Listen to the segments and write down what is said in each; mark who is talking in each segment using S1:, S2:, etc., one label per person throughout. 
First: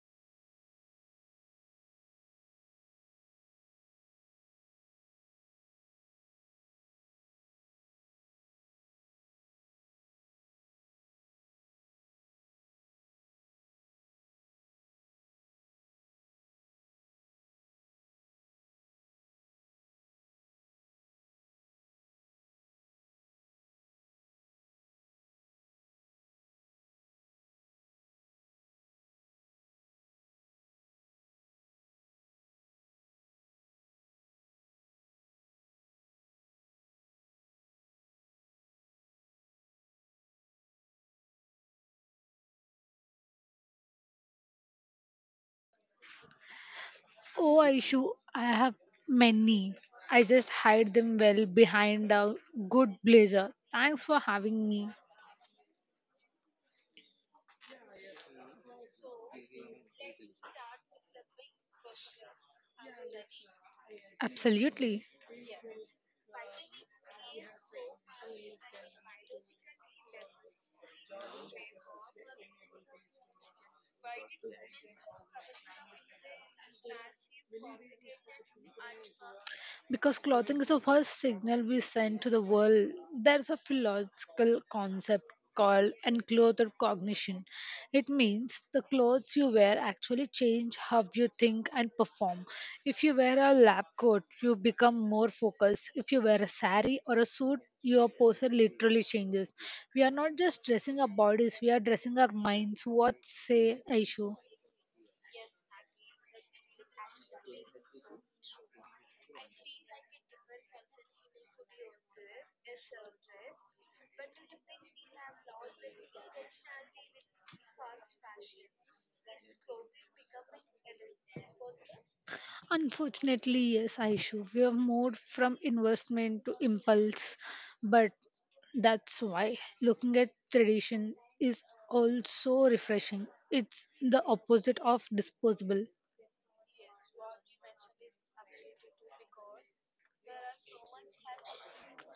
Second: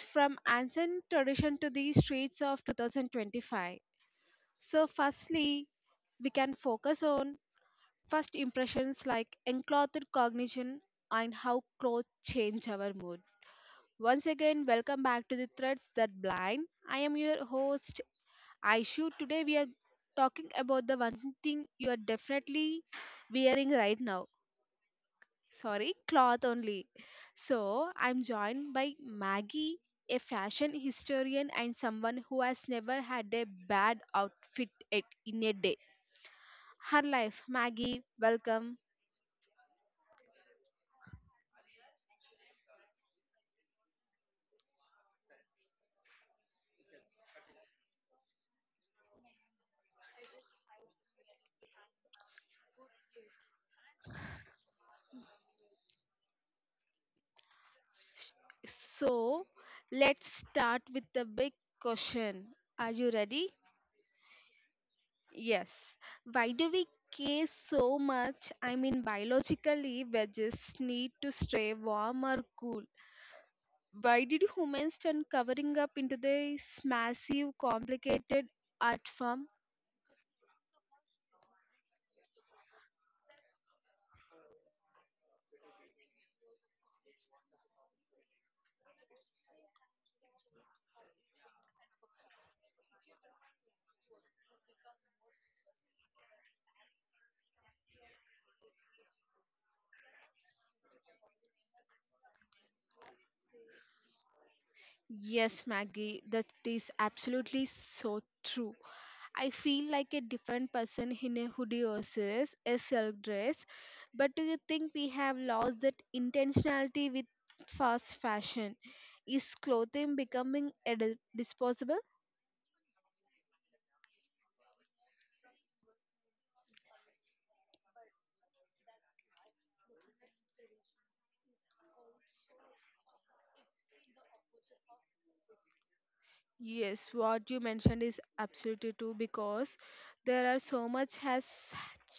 S1: from ancient tradition to the streets of 2025. So firstly, we can focus on first impressions like enclothed cognition and how clothes change our mood. Once again, welcome back to the Threads That Blind. I am your host Aishu, today we are talking about the one thing you are definitely wearing right now. Sorry, cloth only. So, I'm joined by Maggie, a fashion historian and someone who has never had a bad outfit in a day. Her life, Maggie, welcome.
S2: Oh, I have many. I just hide them well behind a good blazer. Thanks for having me.
S1: So, let's start with the big question. Are you ready?
S2: Absolutely.
S1: Yes. Why do we care so much? I mean, biologically, veggies need to stay warm or cool. Why did humans turn covering up into this massive, complicated art form?
S2: Because clothing is the first signal we send to the world. There's a philosophical concept called enclothed cognition. It means the clothes you wear actually change how you think and perform. If you wear a lab coat, you become more focused. If you wear a sari or a suit, your posture literally changes. We are not just dressing our bodies, we are dressing our minds. What say, Aishu?
S1: Yes, Maggie, that is absolutely so true. I feel like a different person in a hoodie versus a silk dress. But do you think we have lost that intentionality with fast fashion? Is clothing becoming a disposable?
S2: Unfortunately, yes, Aishu, we have moved from investment to impulse, but that's why looking at tradition is also refreshing. It's the opposite of disposable.
S1: Yes, what you mentioned is absolutely true because there are so much has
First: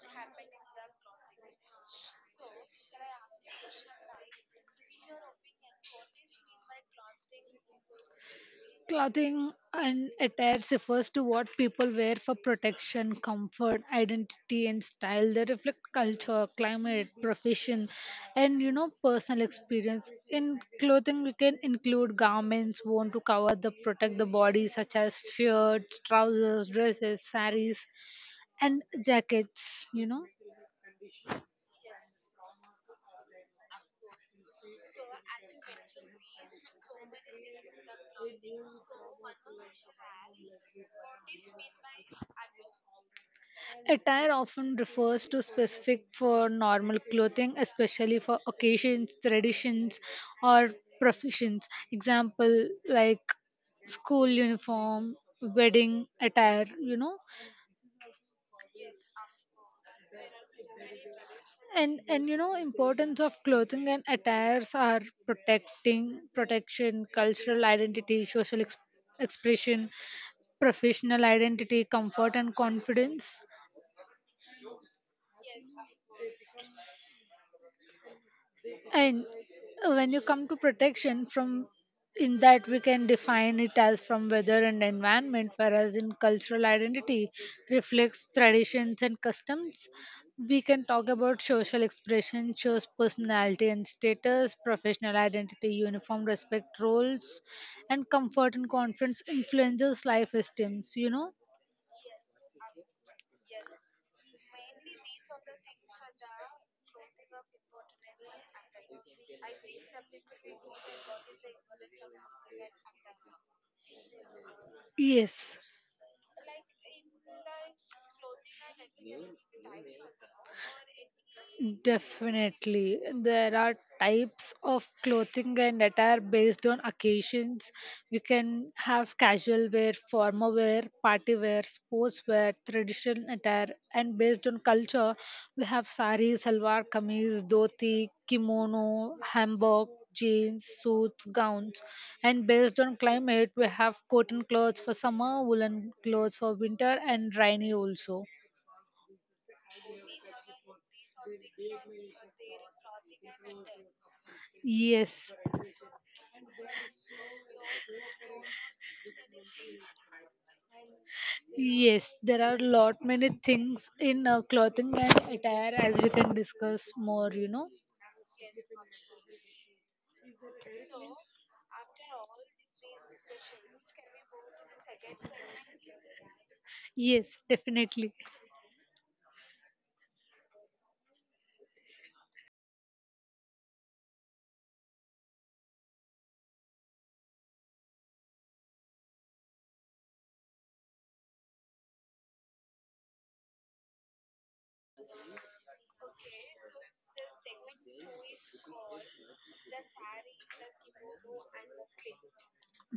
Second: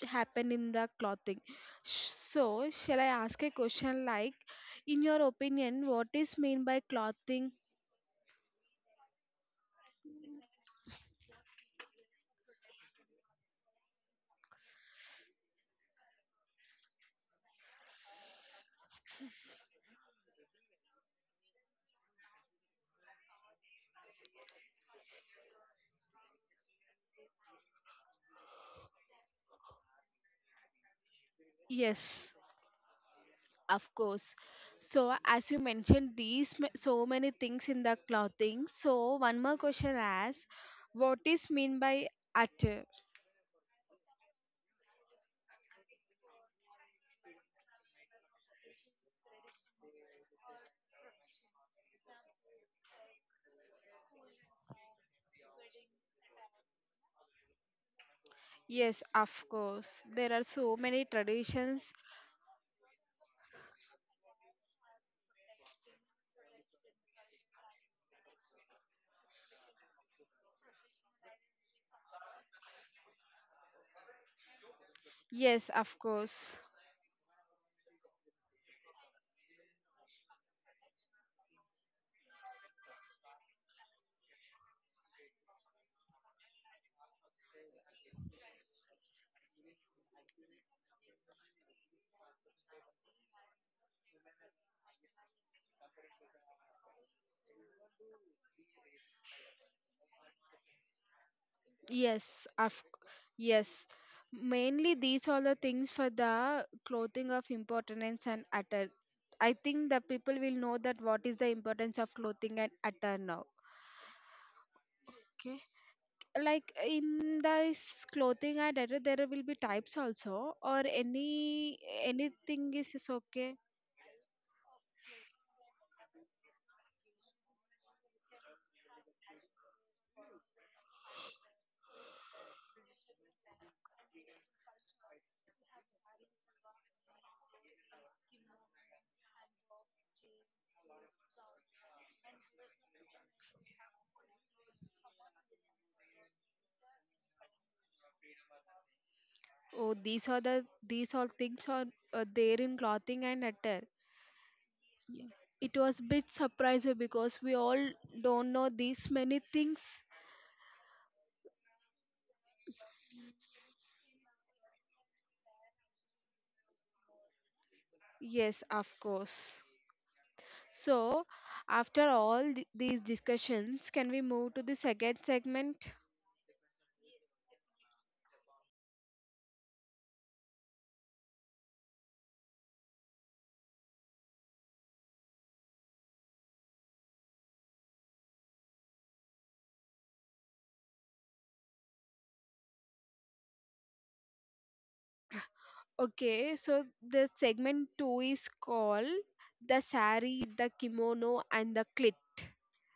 S1: happened in the clothing. So, shall I ask a question like, in your opinion, what is mean by clothing?
S2: Clothing and attire refers to what people wear for protection, comfort, identity, and style. They reflect culture, climate, profession, and personal experience. In clothing, we can include garments worn to cover the protect the body, such as shirts, trousers, dresses, saris, and jackets.
S1: Yes, of course. So, as you mentioned, these so many things in the clothing. So, one more question asks, what is mean by attire?
S2: Attire often refers to specific for normal clothing, especially for occasions, traditions, or professions. Example like school uniform, wedding attire.
S1: Yes, of course. There are so many traditions.
S2: And importance of clothing and attires are protecting protection, cultural identity, social expression, professional identity, comfort and confidence.
S1: Yes, of course.
S2: And when you come to protection from in that we can define it as from weather and environment, whereas in cultural identity reflects traditions and customs. We can talk about social expression, shows personality and status, professional identity, uniform respect roles, and comfort and confidence influences life esteems, you know?
S1: Yes, of yes. Mainly these are the things for the clothing of importance and attire. I think the people will know that what is the importance of clothing and attire now.
S2: Yes.
S1: Okay. Like in this clothing and attire, there will be types also, or anything is,
S2: Definitely.
S1: is
S2: There
S1: okay.
S2: are types of clothing and attire based on occasions. We can have casual wear, formal wear, party wear, sports wear, traditional attire, and based on culture, we have sari, salwar kameez, dhoti, kimono, hanbok, jeans, suits, gowns, and based on climate, we have cotton clothes for summer, woolen clothes for winter, and rainy also.
S1: Oh, these are these all things are there in clothing and attire.
S2: Yes,
S1: It was bit surprising because we all don't know these many things.
S2: yes, there are lot many things in clothing and attire as we can discuss more, you know.
S1: Yes, of course. So, after all these discussions, can we move to the second segment?
S2: Yes, definitely.
S1: Okay, so the segment two is called the sari, the kimono, and the clit.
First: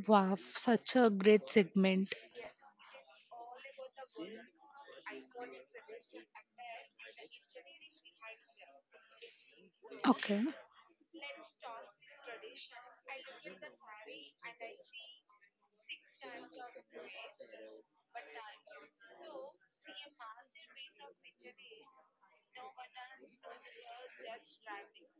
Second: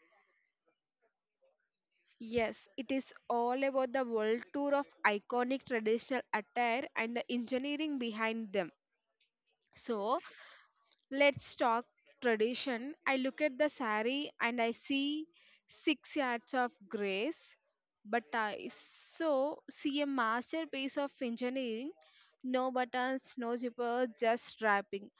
S2: Wow, such a great segment.
S1: Yes, it is all about the world tour of iconic traditional attire and the engineering behind them. So,
S2: Okay.
S1: let's talk tradition. I look at the sari and I see 6 yards of grace, but I so see a masterpiece of engineering. No buttons, no zippers, just wrapping.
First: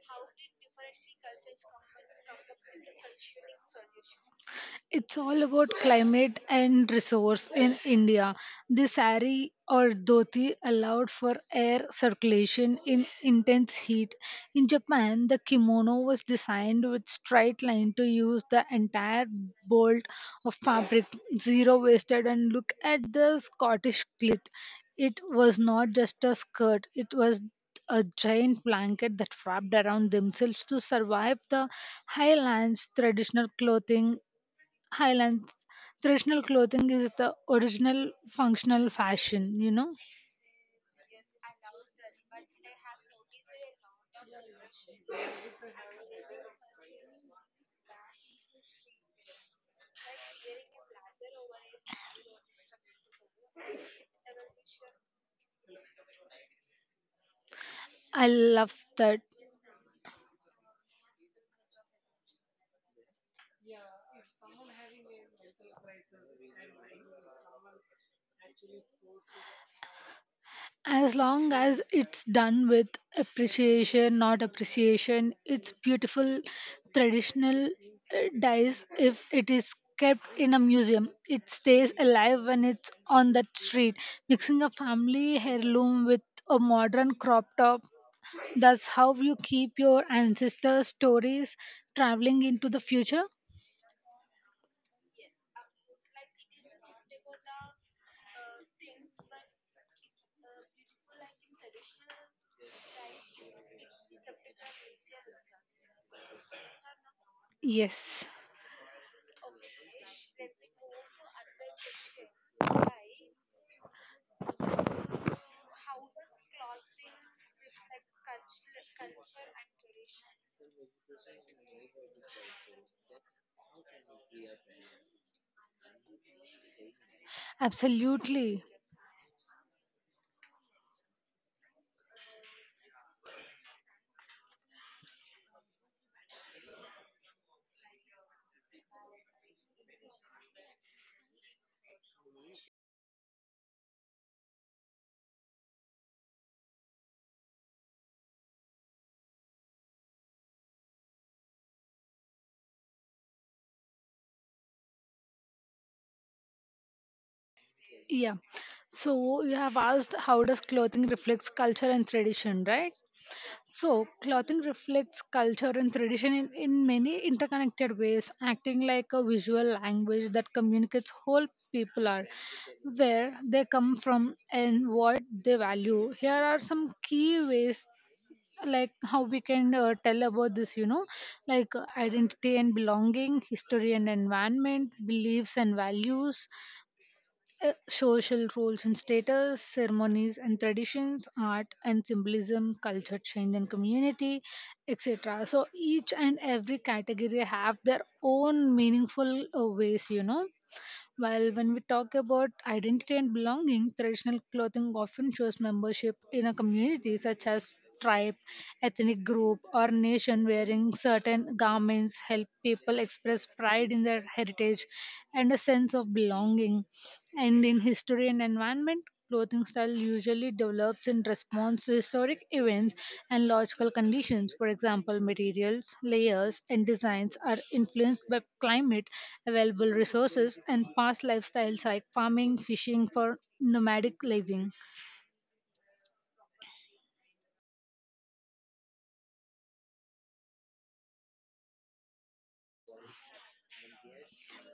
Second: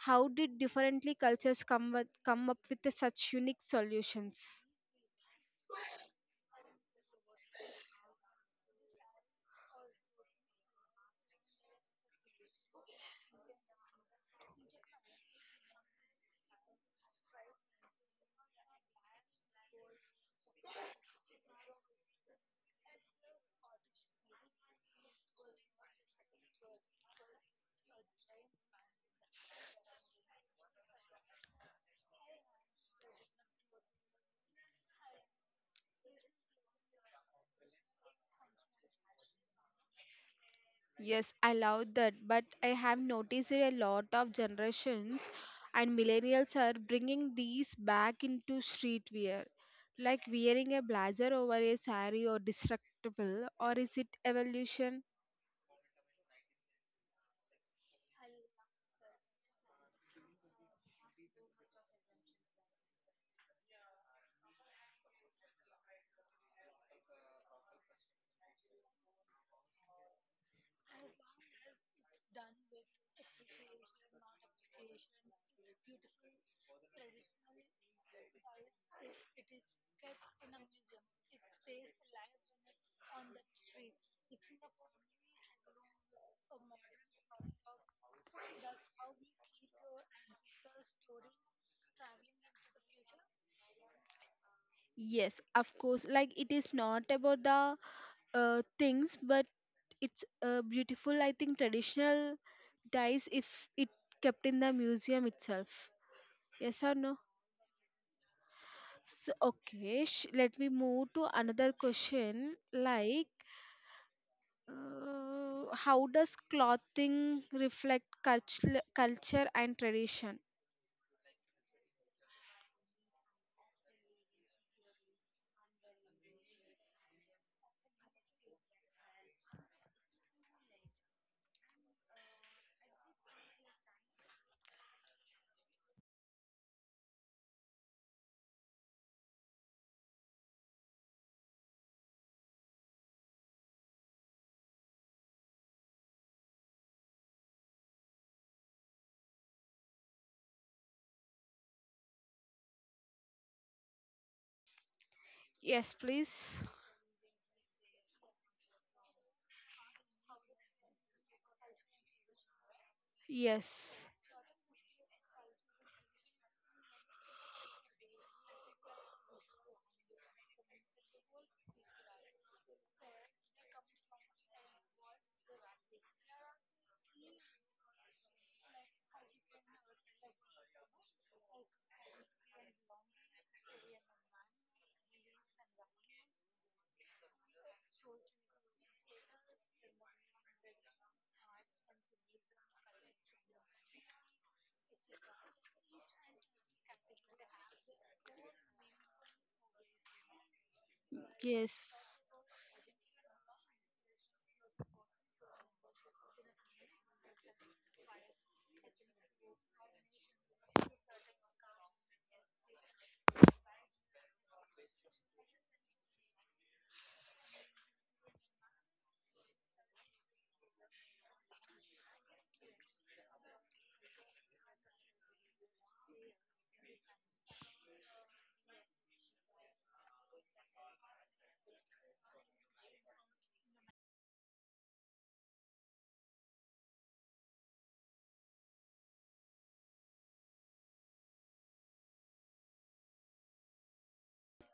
S1: How did differently cultures come up with such unique solutions?
S2: It's all about climate and resource in India. The sari or dhoti allowed for air circulation in intense heat. In Japan, the kimono was designed with straight line to use the entire bolt of fabric, zero wasted and look at the Scottish kilt. It was not just a skirt, it was a giant blanket that wrapped around themselves to survive the highlands traditional clothing Highlands. Traditional clothing is the original functional fashion, you know.
S1: Yes, I love that, but I have noticed it a lot of generations and millennials are bringing these back into streetwear, like wearing a blazer over a sari or destructible, or is it evolution?
S2: I love that. As long as it's done with appreciation, not appreciation, it's beautiful traditional dyes. If it is kept in a museum, it stays alive when it's on that street. Mixing a family heirloom with a modern crop top, that's how you keep your ancestors' stories traveling into the future.
S1: Yes, of course, like it is not about the things, but it's beautiful, I think, traditional dyes if it kept in the museum itself. Yes or no?
S2: Yes,
S1: So, okay, let me move to another question like how does clothing reflect culture and tradition?
S2: absolutely.
S1: Yes, please.
S2: Yeah. So you have asked how does clothing reflects culture and tradition, right? So
S1: Yes.
S2: clothing reflects culture and tradition in many interconnected ways, acting like a visual language that communicates whole people are, where they come from and what they value. Here are some key ways like how we can tell about this, you know, like identity and belonging, history and environment, beliefs and values, social roles and status, ceremonies and traditions, art and symbolism, culture change and community, etc. So each and every category have their own meaningful ways, you know. While when we talk
S1: Yes.
S2: about identity and belonging, traditional clothing often shows membership in a community such as tribe, ethnic group, or nation wearing certain garments help people express pride in their heritage and a sense of belonging. And in history and environment, clothing style usually develops in response to historic events and logical conditions. For example, materials, layers, and designs are influenced by climate, available resources, and past lifestyles like farming, fishing for nomadic living.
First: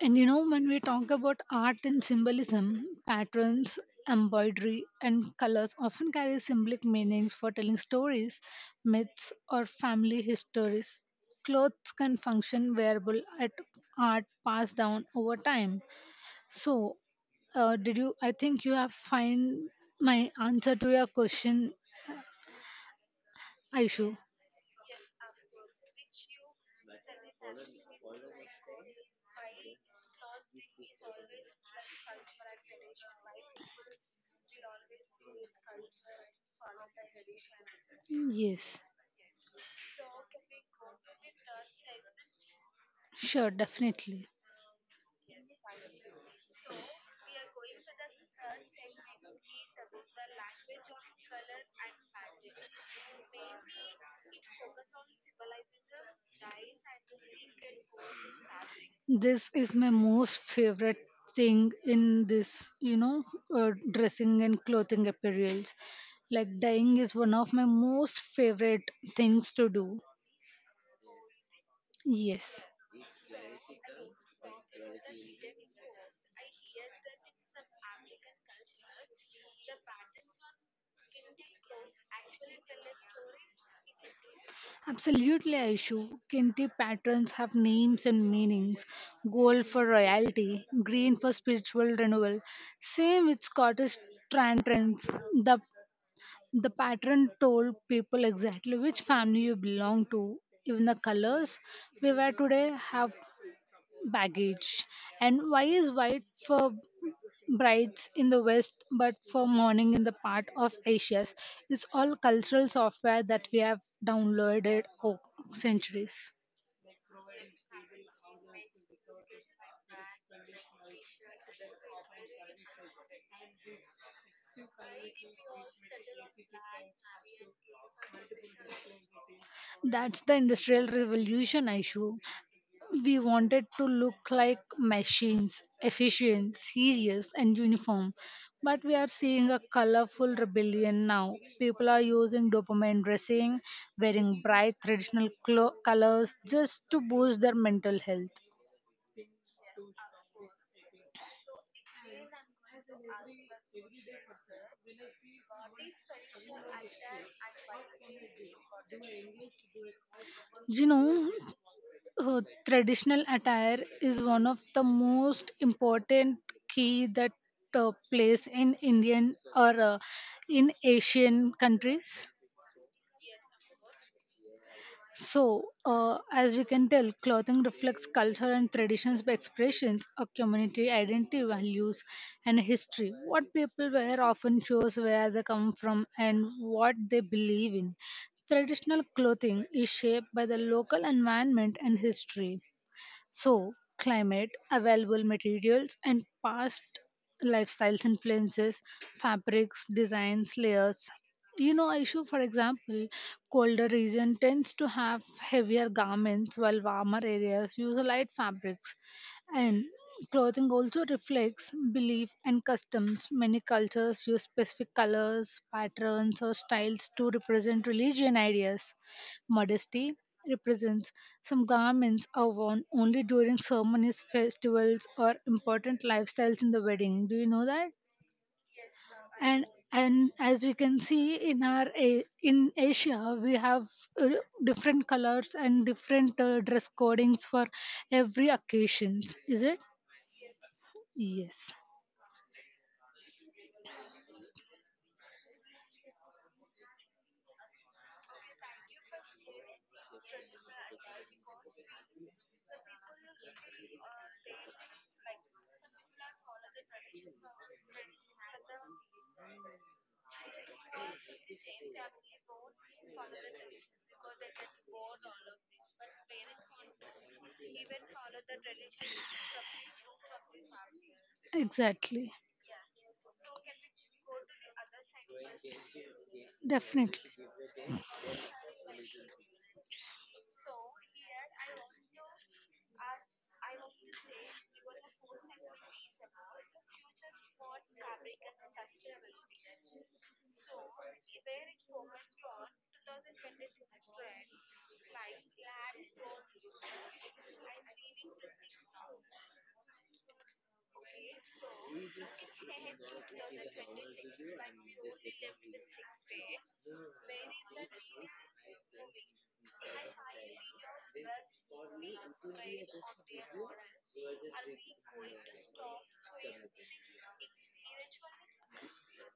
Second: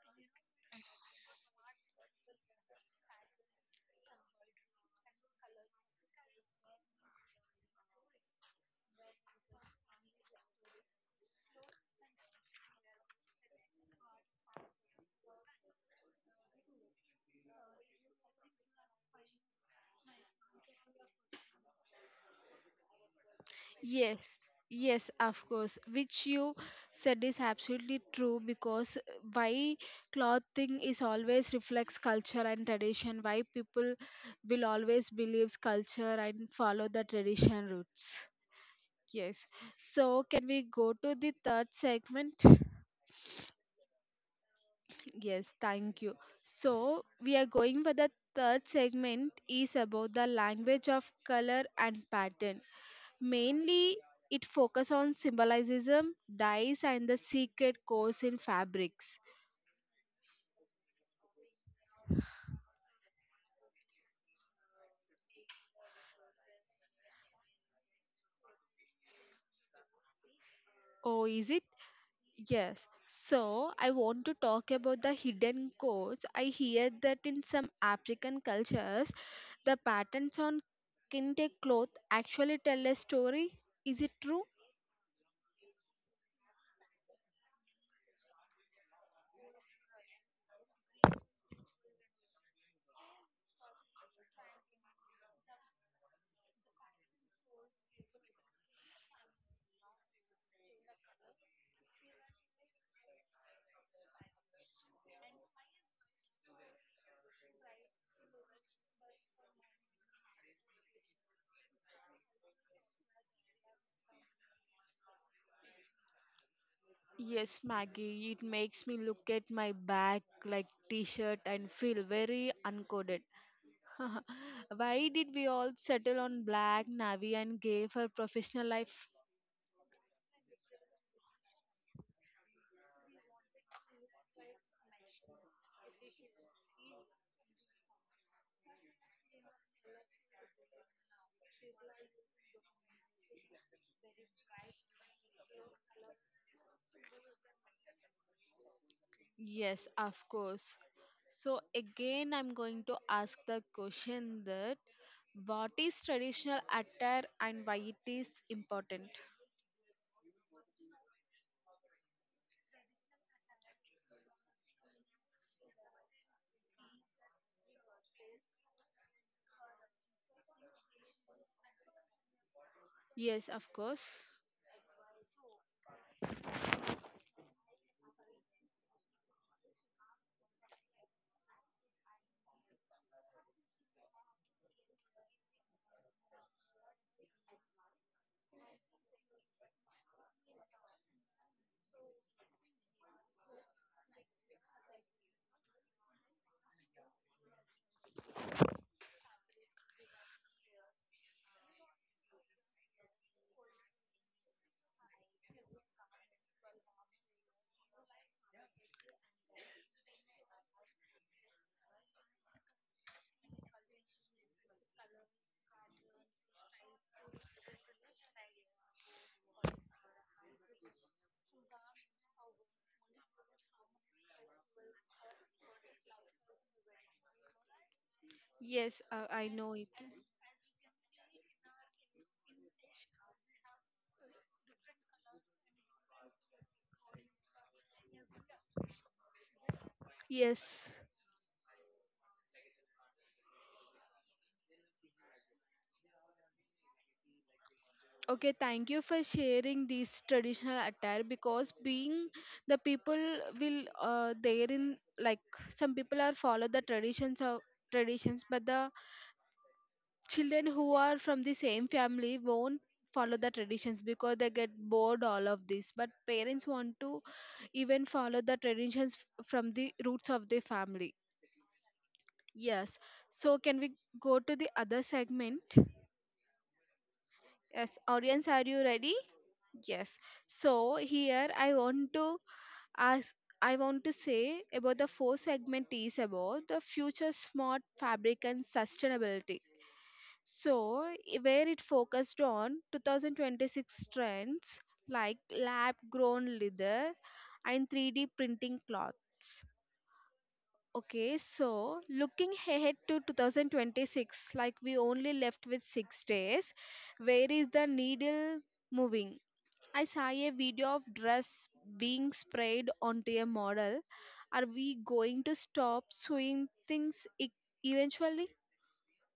S2: And you know, when we talk about art and symbolism, patterns, embroidery, and colors often carry symbolic meanings for telling stories, myths, or family histories. Clothes can function wearable at art passed down over time. So, did you? I think you have find my answer to your question, Aishu.
S1: Yes, yes, of course. Which you said is absolutely true because why clothing is always reflects culture and tradition, why people will always believe culture and follow the tradition roots.
S2: Yes,
S1: Yes. So, can we go to the third segment?
S2: sure, definitely.
S1: Yes, thank you. So we are going for the third segment is about the language of color and pattern. Mainly it focus on symbolism, dyes and the secret codes in fabrics.
S2: This is my most favorite thing in this, you know, dressing and clothing apparels. Like dyeing is one of my most favorite things to do.
S1: Oh, is it?
S2: Yes.
S1: Yes. So I want to talk about the hidden codes. I hear that in some African cultures, the patterns on kente cloth actually tell a story. Is it true?
S2: Absolutely, Aishu. Kinti patterns have names and meanings. Gold for royalty, green for spiritual renewal. Same with Scottish Trantons. The the pattern told people exactly which family you belong to. Even the colors we wear today have baggage. And why is white for brides in the West but for mourning in the part of Asia? It's all cultural software that we have downloaded over centuries.
S1: Yes, Maggie, it makes me look at my back like t shirt and feel very uncoded. Why did we all settle on black, navy, and gay for professional life?
S2: That's the industrial revolution issue. We wanted to look like machines, efficient, serious, and uniform. But we are seeing a colorful rebellion now. People are using dopamine dressing, wearing bright traditional colors just to boost their mental health.
S1: Yes, of course. So, again, I'm going to ask the question that what is traditional attire and why it is important?
S2: You know, uh, traditional attire is one of the most important key that plays in Indian or in Asian countries.
S1: Yes, of course.
S2: So, as we can tell, clothing reflects culture and traditions by expressions, a community identity, values, and history. What people wear often shows where they come from and what they believe in. Traditional clothing is shaped by the local environment and history. So, climate, available materials, and past lifestyles influences fabrics, designs, layers. You know, issue for example, colder region tends to have heavier garments while warmer areas use light fabrics. And clothing also reflects belief and customs. Many cultures use specific colors, patterns, or styles to represent religion ideas. Modesty represents some garments are worn only during ceremonies, festivals, or important lifestyles in the wedding. Do you know that?
S1: Yes, I
S2: and
S1: know it.
S2: and as we can see in our in Asia, we have uh, different colors and different dress codings for every occasions, is it?
S1: Yes.
S2: Yes.
S1: Okay, thank you for sharing this traditional attire because being the people will there in like some people are follow the traditions of traditions but the Children who are from the same family won't follow the traditions because they get bored all of this but parents want to even follow the traditions from the roots of the family.
S2: Exactly.
S1: Yes. So, can we go to the other segment?
S2: Definitely.
S1: Yes, audience, are you ready? Yes. So here I want to ask I want to say about the fourth segment is about the future smart fabric and sustainability. So, where it focused on 2026 trends like lab grown leather and 3D printing cloths. Okay, so looking ahead to 2026, like we only left with 6 days, where is the needle moving? I saw a video of dress being sprayed onto a model. Are we going to stop sewing things eventually?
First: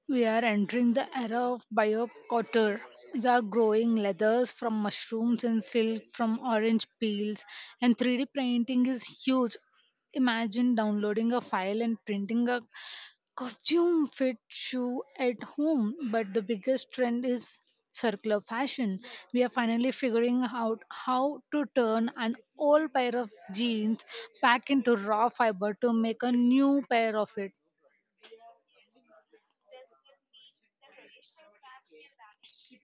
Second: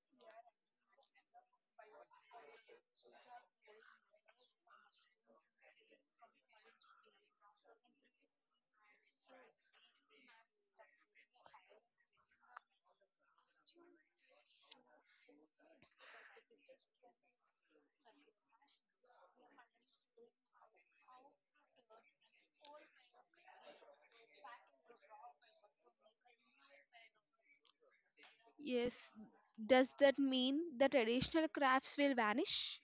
S2: We are entering the era of biocotter. We are growing leathers from mushrooms and silk from orange peels, and 3D printing is huge. Imagine downloading a file and printing a costume fit shoe at home. But the biggest trend is circular fashion. We are finally figuring out how to turn an old pair of jeans back into raw fiber to make a new pair of it.
S1: Yes, does that mean the traditional crafts will vanish?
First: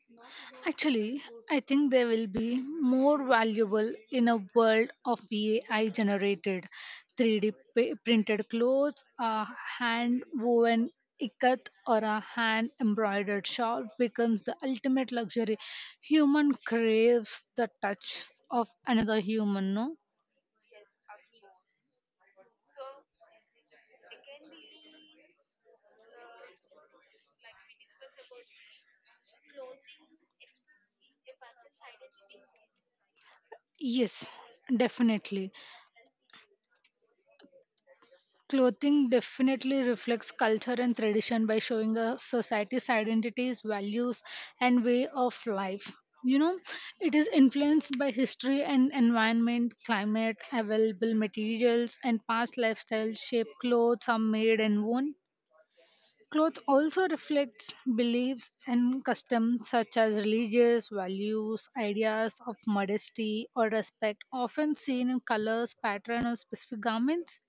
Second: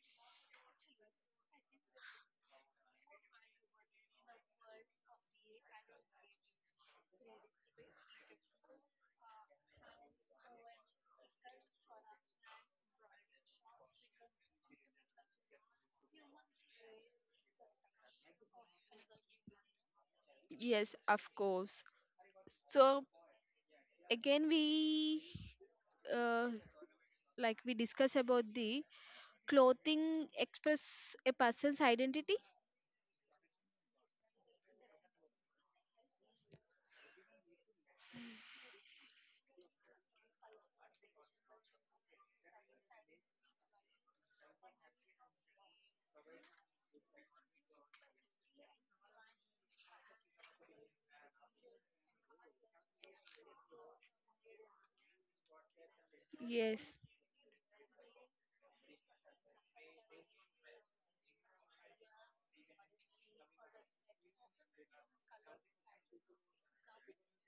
S2: Actually, I think they will be more valuable in a world of AI generated printed clothes, a hand woven ikat or a hand embroidered shawl becomes the ultimate luxury. Human craves the touch of another human, no?
S1: Yes, of course. So again, we uh, like we discuss about the clothing express a person's identity.
S2: Yes, definitely. Clothing definitely reflects culture and tradition by showing a society's identities, values, and way of life. You know, it is influenced by history and environment, climate, available materials, and past lifestyles shape clothes are made and worn. Clothes
S1: Yes,
S2: also reflects beliefs and customs such as religious values, ideas of modesty or respect, often seen in colors, pattern, or specific garments,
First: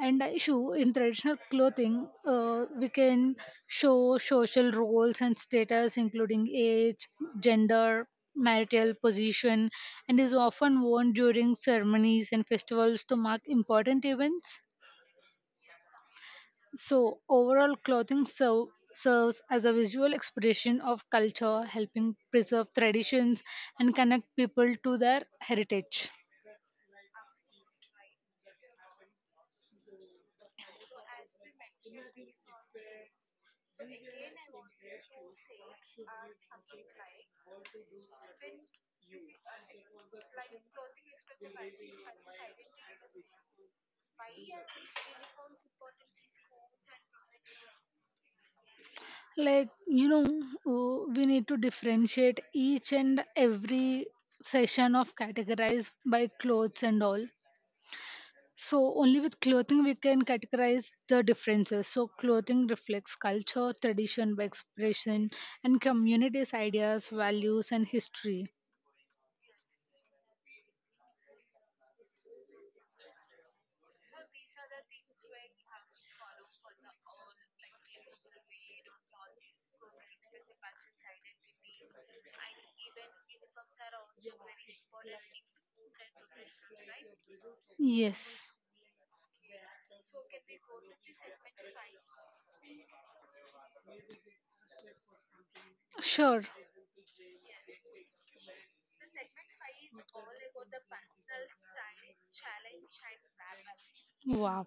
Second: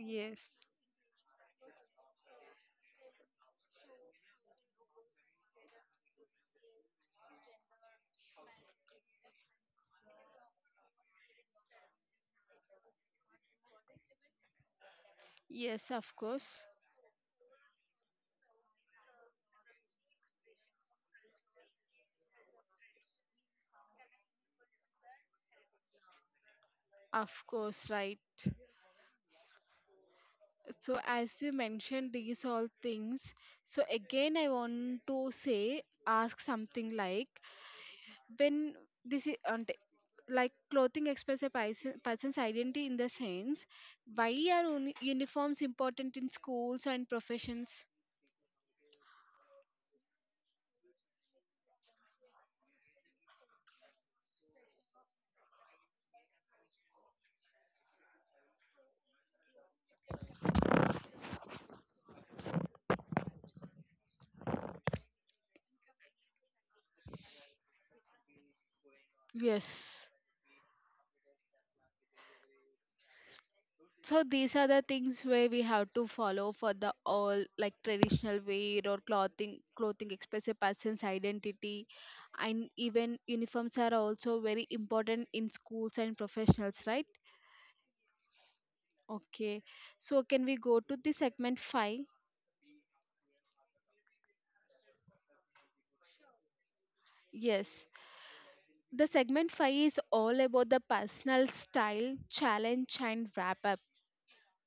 S2: and issue in traditional clothing we can show social roles and status including age, gender, marital position, and is often worn during ceremonies and festivals to mark important events.
S1: yes,
S2: So overall clothing serves as a visual expression of culture, helping preserve traditions and connect people to their heritage.
S1: of course, right. So as you mentioned these all things, so again I want to say ask something like when this is అంటే like clothing expresses a person's identity in the sense why are uniforms important in schools and professions.
S2: Like you know, we need to differentiate each and every session of categorize by clothes and all. So only with clothing we can categorize the differences. So clothing reflects culture tradition by expression and communities ideas values and history.
S1: Yes. So these are the things where we have to follow for the all like traditional wear or clothing express a person's identity and even uniforms are also very important in schools and professionals, right?
S2: Yes,
S1: Okay, so can we go to the segment 5?
S2: sure.
S1: Yes. The segment 5 is all about the personal style, challenge, and wrap up.
S2: Wow.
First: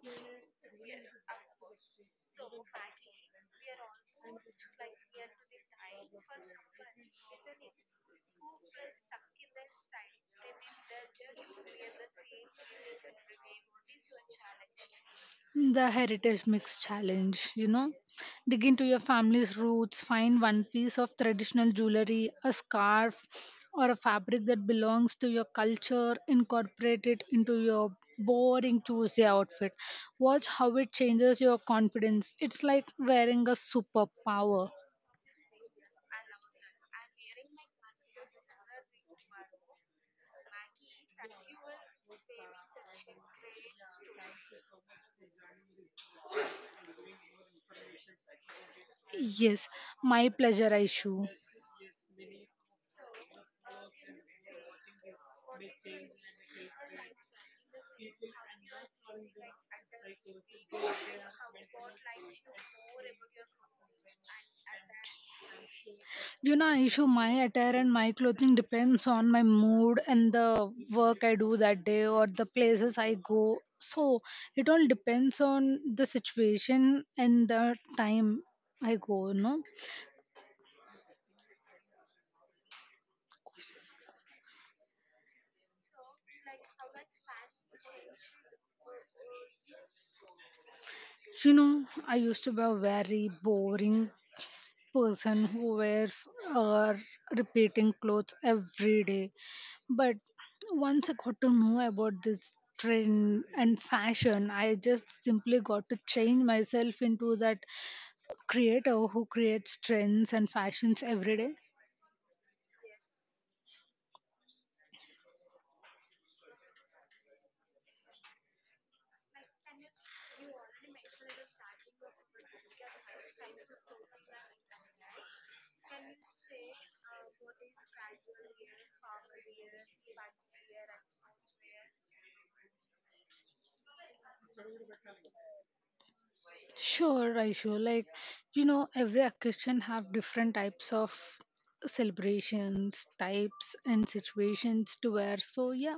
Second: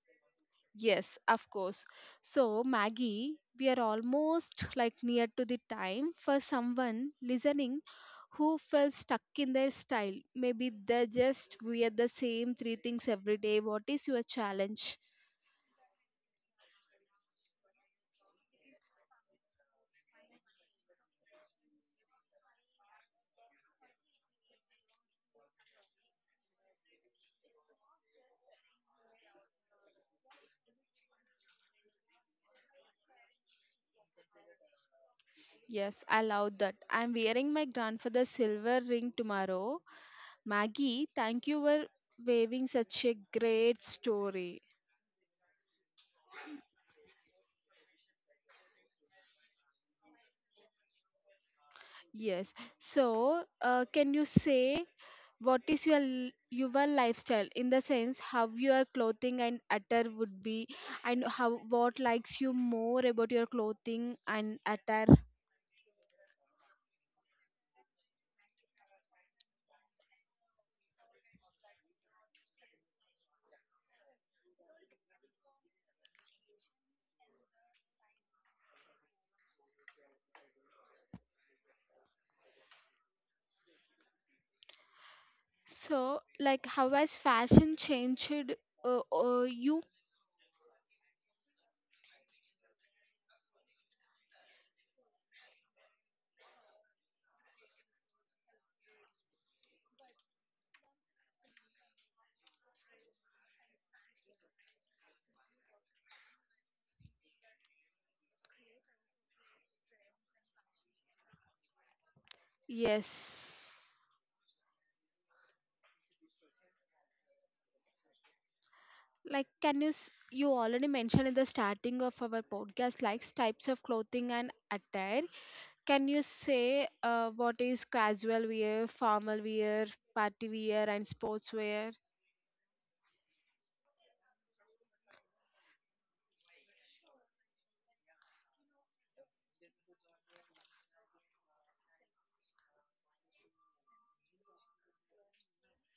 S1: Yes, of course. So, Maggie, we are almost like near to the time for someone listening who felt stuck in their style. Maybe they just wear the same three things every day. What is your challenge?
S2: The heritage mix challenge, you know. Dig into your family's roots, find one piece of traditional jewelry, a scarf, or a fabric that belongs to your culture, incorporate it into your boring Tuesday outfit. Watch how it changes your confidence. It's like wearing a superpower.
S1: Yes, I love that. I'm wearing my grandfather's silver ring tomorrow. Maggie, thank you for waving such a great story.
S2: Yes, my pleasure, Aishu.
S1: Yes. So, can you say what is your your lifestyle in the sense how your clothing and attire would be and how what likes you more about your clothing and attire?
S2: You know, issue my attire and my clothing depends on my mood and the work I do that day or the places I go. So it all depends on the situation and the time I go, no?
S1: So, like how has fashion changed you?
S2: You know, I used to be very boring person who wears uh, repeating clothes every day. But once I got to know about this trend and fashion, I just simply got to change myself into that creator who creates trends and fashions every day.
S1: Yes. Like can you you already mentioned in the starting of our podcast like types of clothing and attire. Can you say what is casual wear, formal wear, party wear, and sportswear?
S2: Sure, I sure like you know every occasion have different types of celebrations, types and situations to wear. So yeah,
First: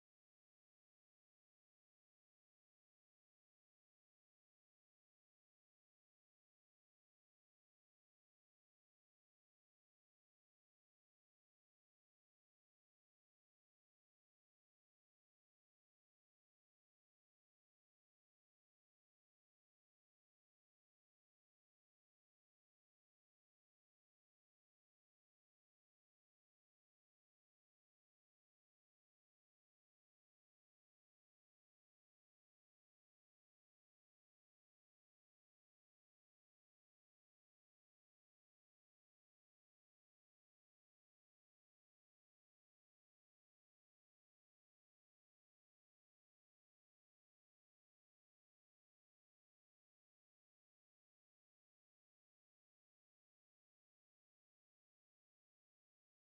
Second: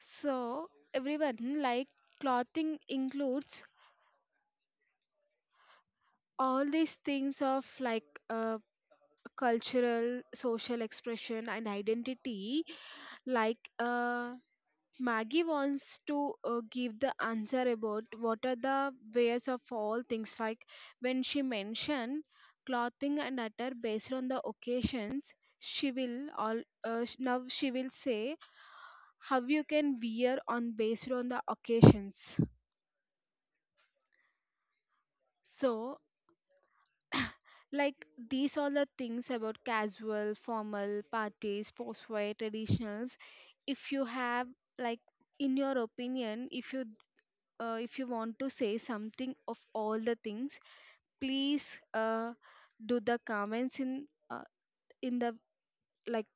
S1: So, everyone, like clothing includes all these things of like uh, cultural, social expression, and identity. Like, Maggie wants to give the answer about what are the ways of all things like when she mentioned clothing and attire based on the occasions she will all now she will say how you can wear on based on the occasions. So like these all the things about casual formal parties post traditionals if you have like in your opinion if you want to say something of all the things, please do the comments in the like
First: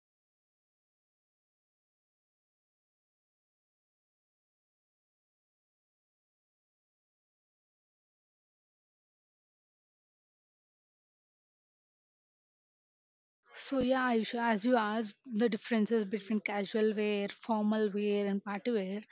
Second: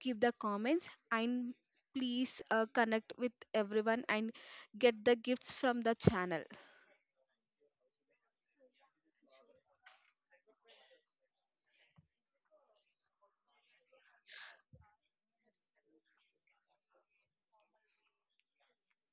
S1: keep the comments and please connect with everyone and get the gifts from the channel.
S2: so yeah, Aisha, as you asked the differences between casual wear, formal wear, and party wear,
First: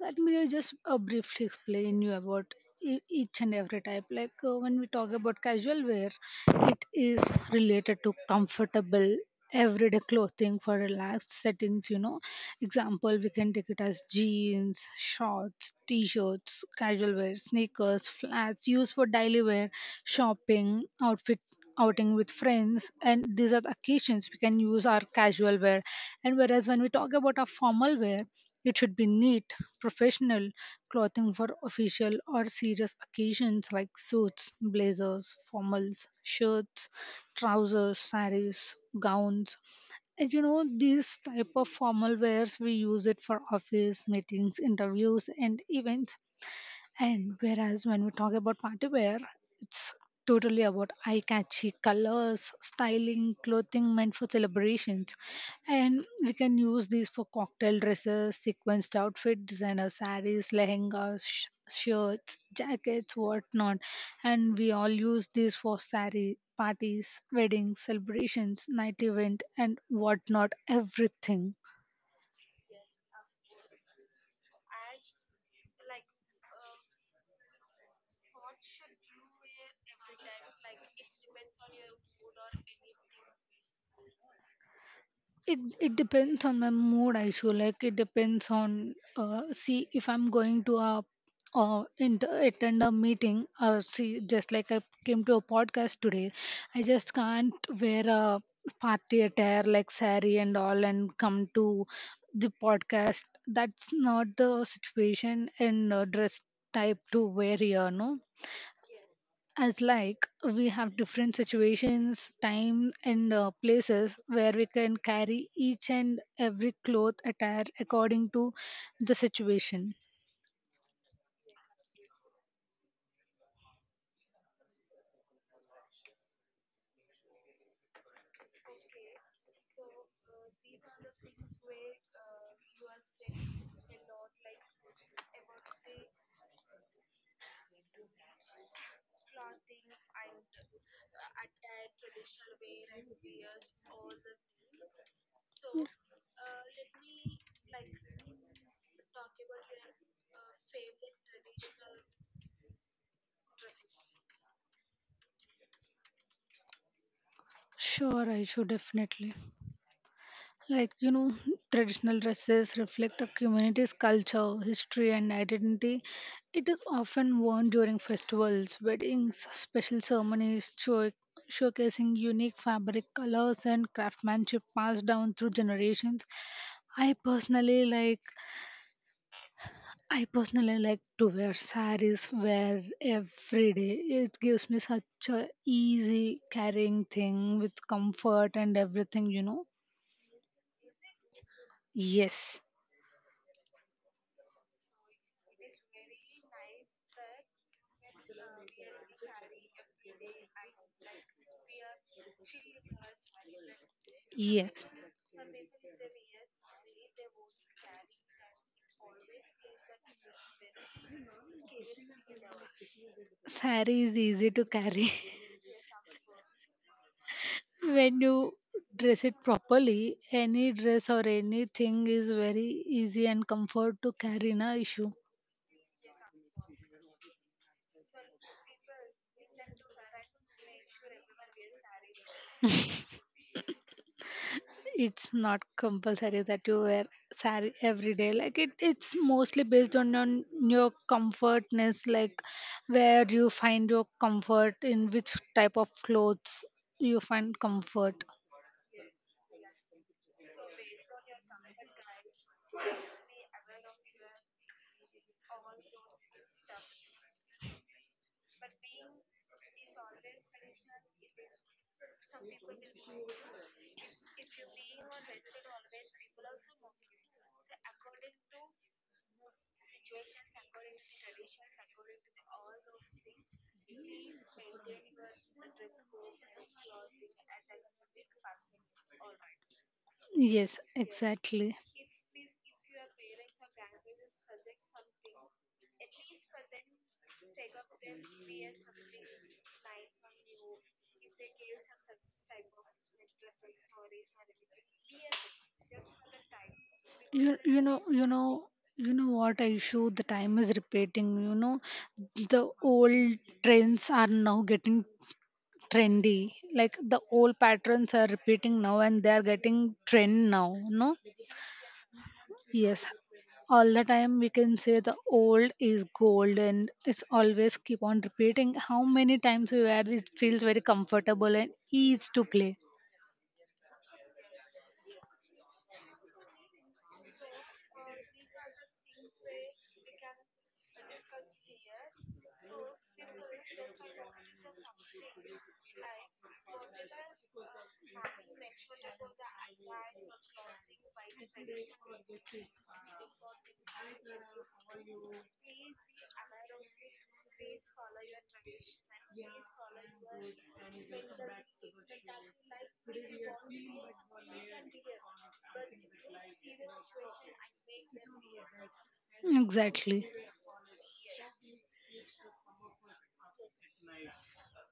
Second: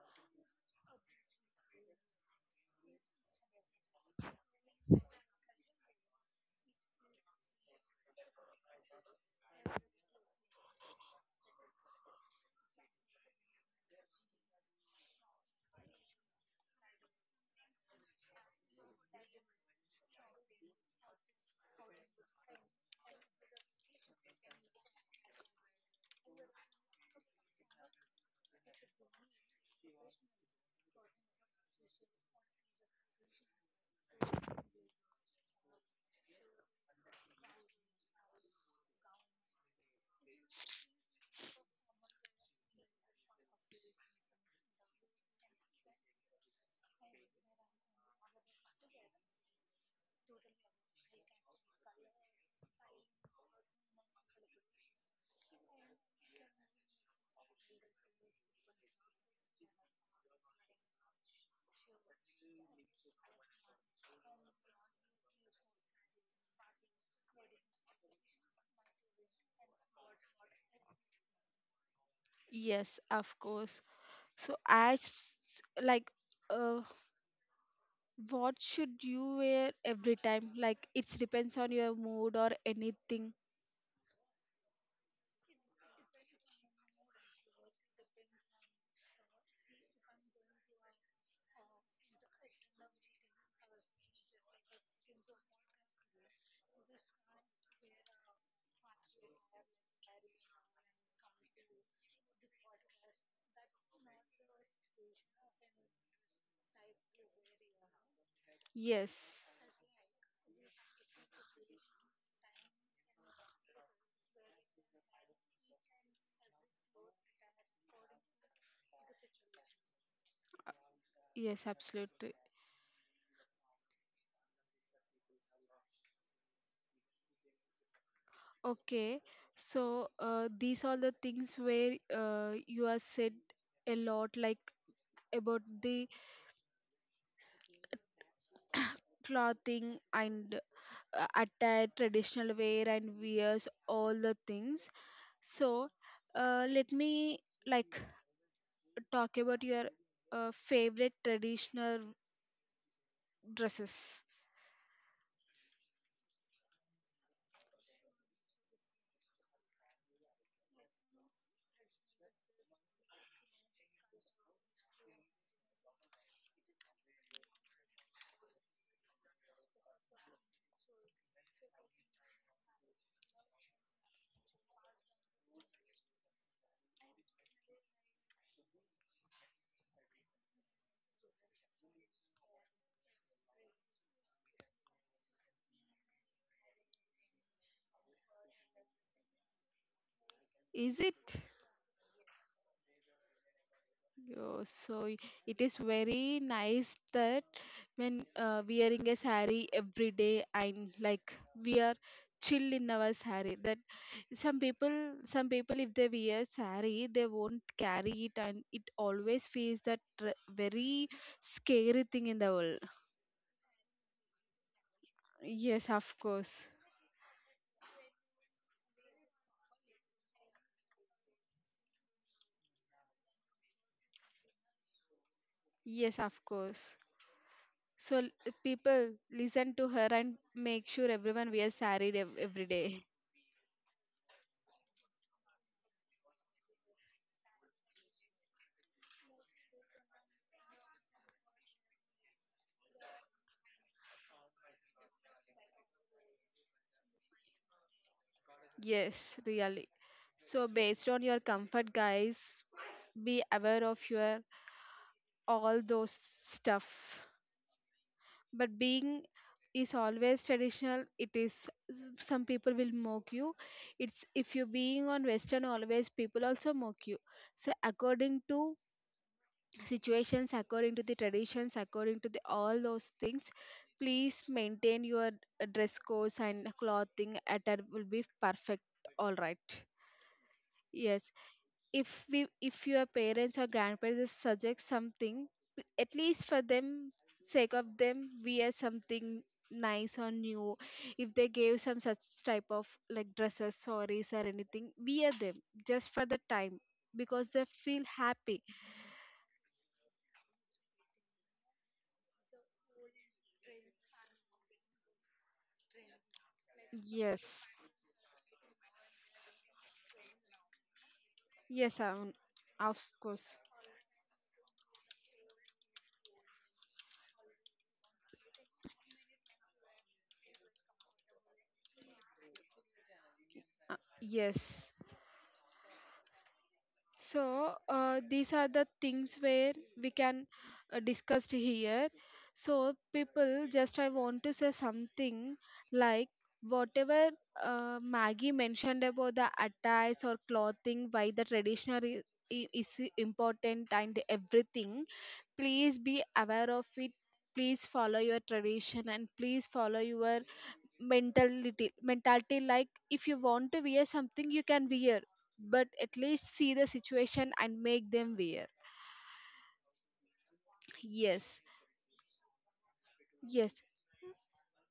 S2: let me just briefly explain you about each and every type. Like when we talk about casual wear, it is related to comfortable everyday clothing for relaxed settings. You know, example we can take it as jeans, shorts, t-shirts, casual wear, sneakers, flats used for daily wear, shopping, outfit outing with friends, and these are the occasions we can use our casual wear. And whereas when we talk about our formal wear, it should be neat, professional clothing for official or serious occasions like suits, blazers, formals, shirts, trousers, saris, gowns. And you know, these type of formal wears we use it for office, meetings, interviews, and events. And whereas when we talk about party wear, it's totally about eye catchy colors, styling, clothing meant for celebrations. And we can use these for cocktail dresses, sequenced outfit, designer saris, lehengas, shirts, jackets, whatnot. And we all use these for sari parties, weddings, celebrations, night event, and whatnot, everything.
S1: Yes, of course. So as like uh, what should you wear every time like it depends on your mood or anything.
S2: It depends on my mood. I feel like it depends on, see, if I'm going to a attend a meeting, or see, just like I came to a podcast today. I just can't wear a party attire like sari and all and come to the podcast. That's not the situation and dress type to wear here. No,
S1: Yes,
S2: as like we have different situations time and places where we can carry each and every cloth attire according to the situation.
S1: yes, absolutely. Okay, so these are the things where you are said a lot, like about the clothing and attire, traditional wear and wears, all the things. So let me like talk about your favorite traditional dresses.
S2: Sure, I should definitely, like you know, traditional dresses reflect a community's culture, history and identity. It is often worn during festivals, weddings, special ceremonies, showcasing unique fabric colors and craftsmanship passed down through generations. I personally like I personally like to wear saris wear every day. It gives me such a easy carrying thing with comfort and everything, you know.
S1: Is it?
S2: Yes.
S1: Oh, so it is very nice that when wearing a sari every day and like we are chill in our sari that some
S2: Yes.
S1: people some people if they wear sari they won't carry it and it always feels that very scary thing in the world.
S2: Sari is easy to carry.
S1: Yes, of course.
S2: When you dress it properly, any dress or anything is very easy and comfort to carry, na issue.
S1: Yes, of course. So people listen to her and make sure everyone wears sari every day.
S2: It's not compulsory that you wear sari every day. Like it's mostly based on your comfortness, like where you find your comfort, in which type of clothes you find comfort.
S1: Yes, really. So, based on your comfort, guys, be aware of your all those stuff. But being is always traditional. It is some people will mock you. It's if you being on Western always people also mock you. So according to situations, according to the traditions, according to the all those things, please maintain your dress codes and clothing attire will be perfect. All right.
S2: Yes,
S1: Yes,
S2: exactly.
S1: if we if your parents or grandparents suggest something, at least for them sake of them, we are something nice or new. If they gave some such type of like dresses, sarees or anything, we are them just for the time because
S2: you,
S1: they
S2: you know
S1: feel
S2: you know
S1: happy.
S2: you know what, a issue the time is repeating, you know. The old trends are now getting trendy. Like the old
S1: Yes,
S2: patterns are repeating now and they are getting trend now, no?
S1: yes, of
S2: Yes,
S1: course,
S2: all the time we can say the old is gold and it's always keep on repeating. How many times we wear it feels very comfortable and easy to play.
S1: yes. So, these are the things where we can discuss here. So, people, just I want to say something like whatever Maggie mentioned about the attires or clothing, why the traditional is important and everything. Please be aware of it. Please follow your tradition and please follow your mentality like if you want to wear something you can wear but at least see the situation and make them aware.
S2: Exactly.
S1: Yes, yes.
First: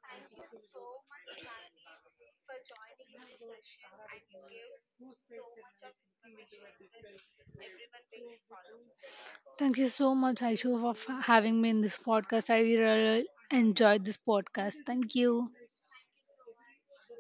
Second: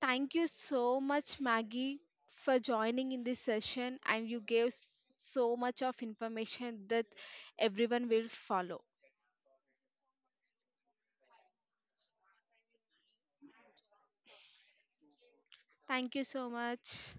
S1: Thank you so much, Maggie, for joining in this session, and you gave so much of information that everyone will follow.
S2: Thank you so much, Aishu, for having me in this podcast. I really enjoyed this podcast. Thank you.
S1: Thank you so much.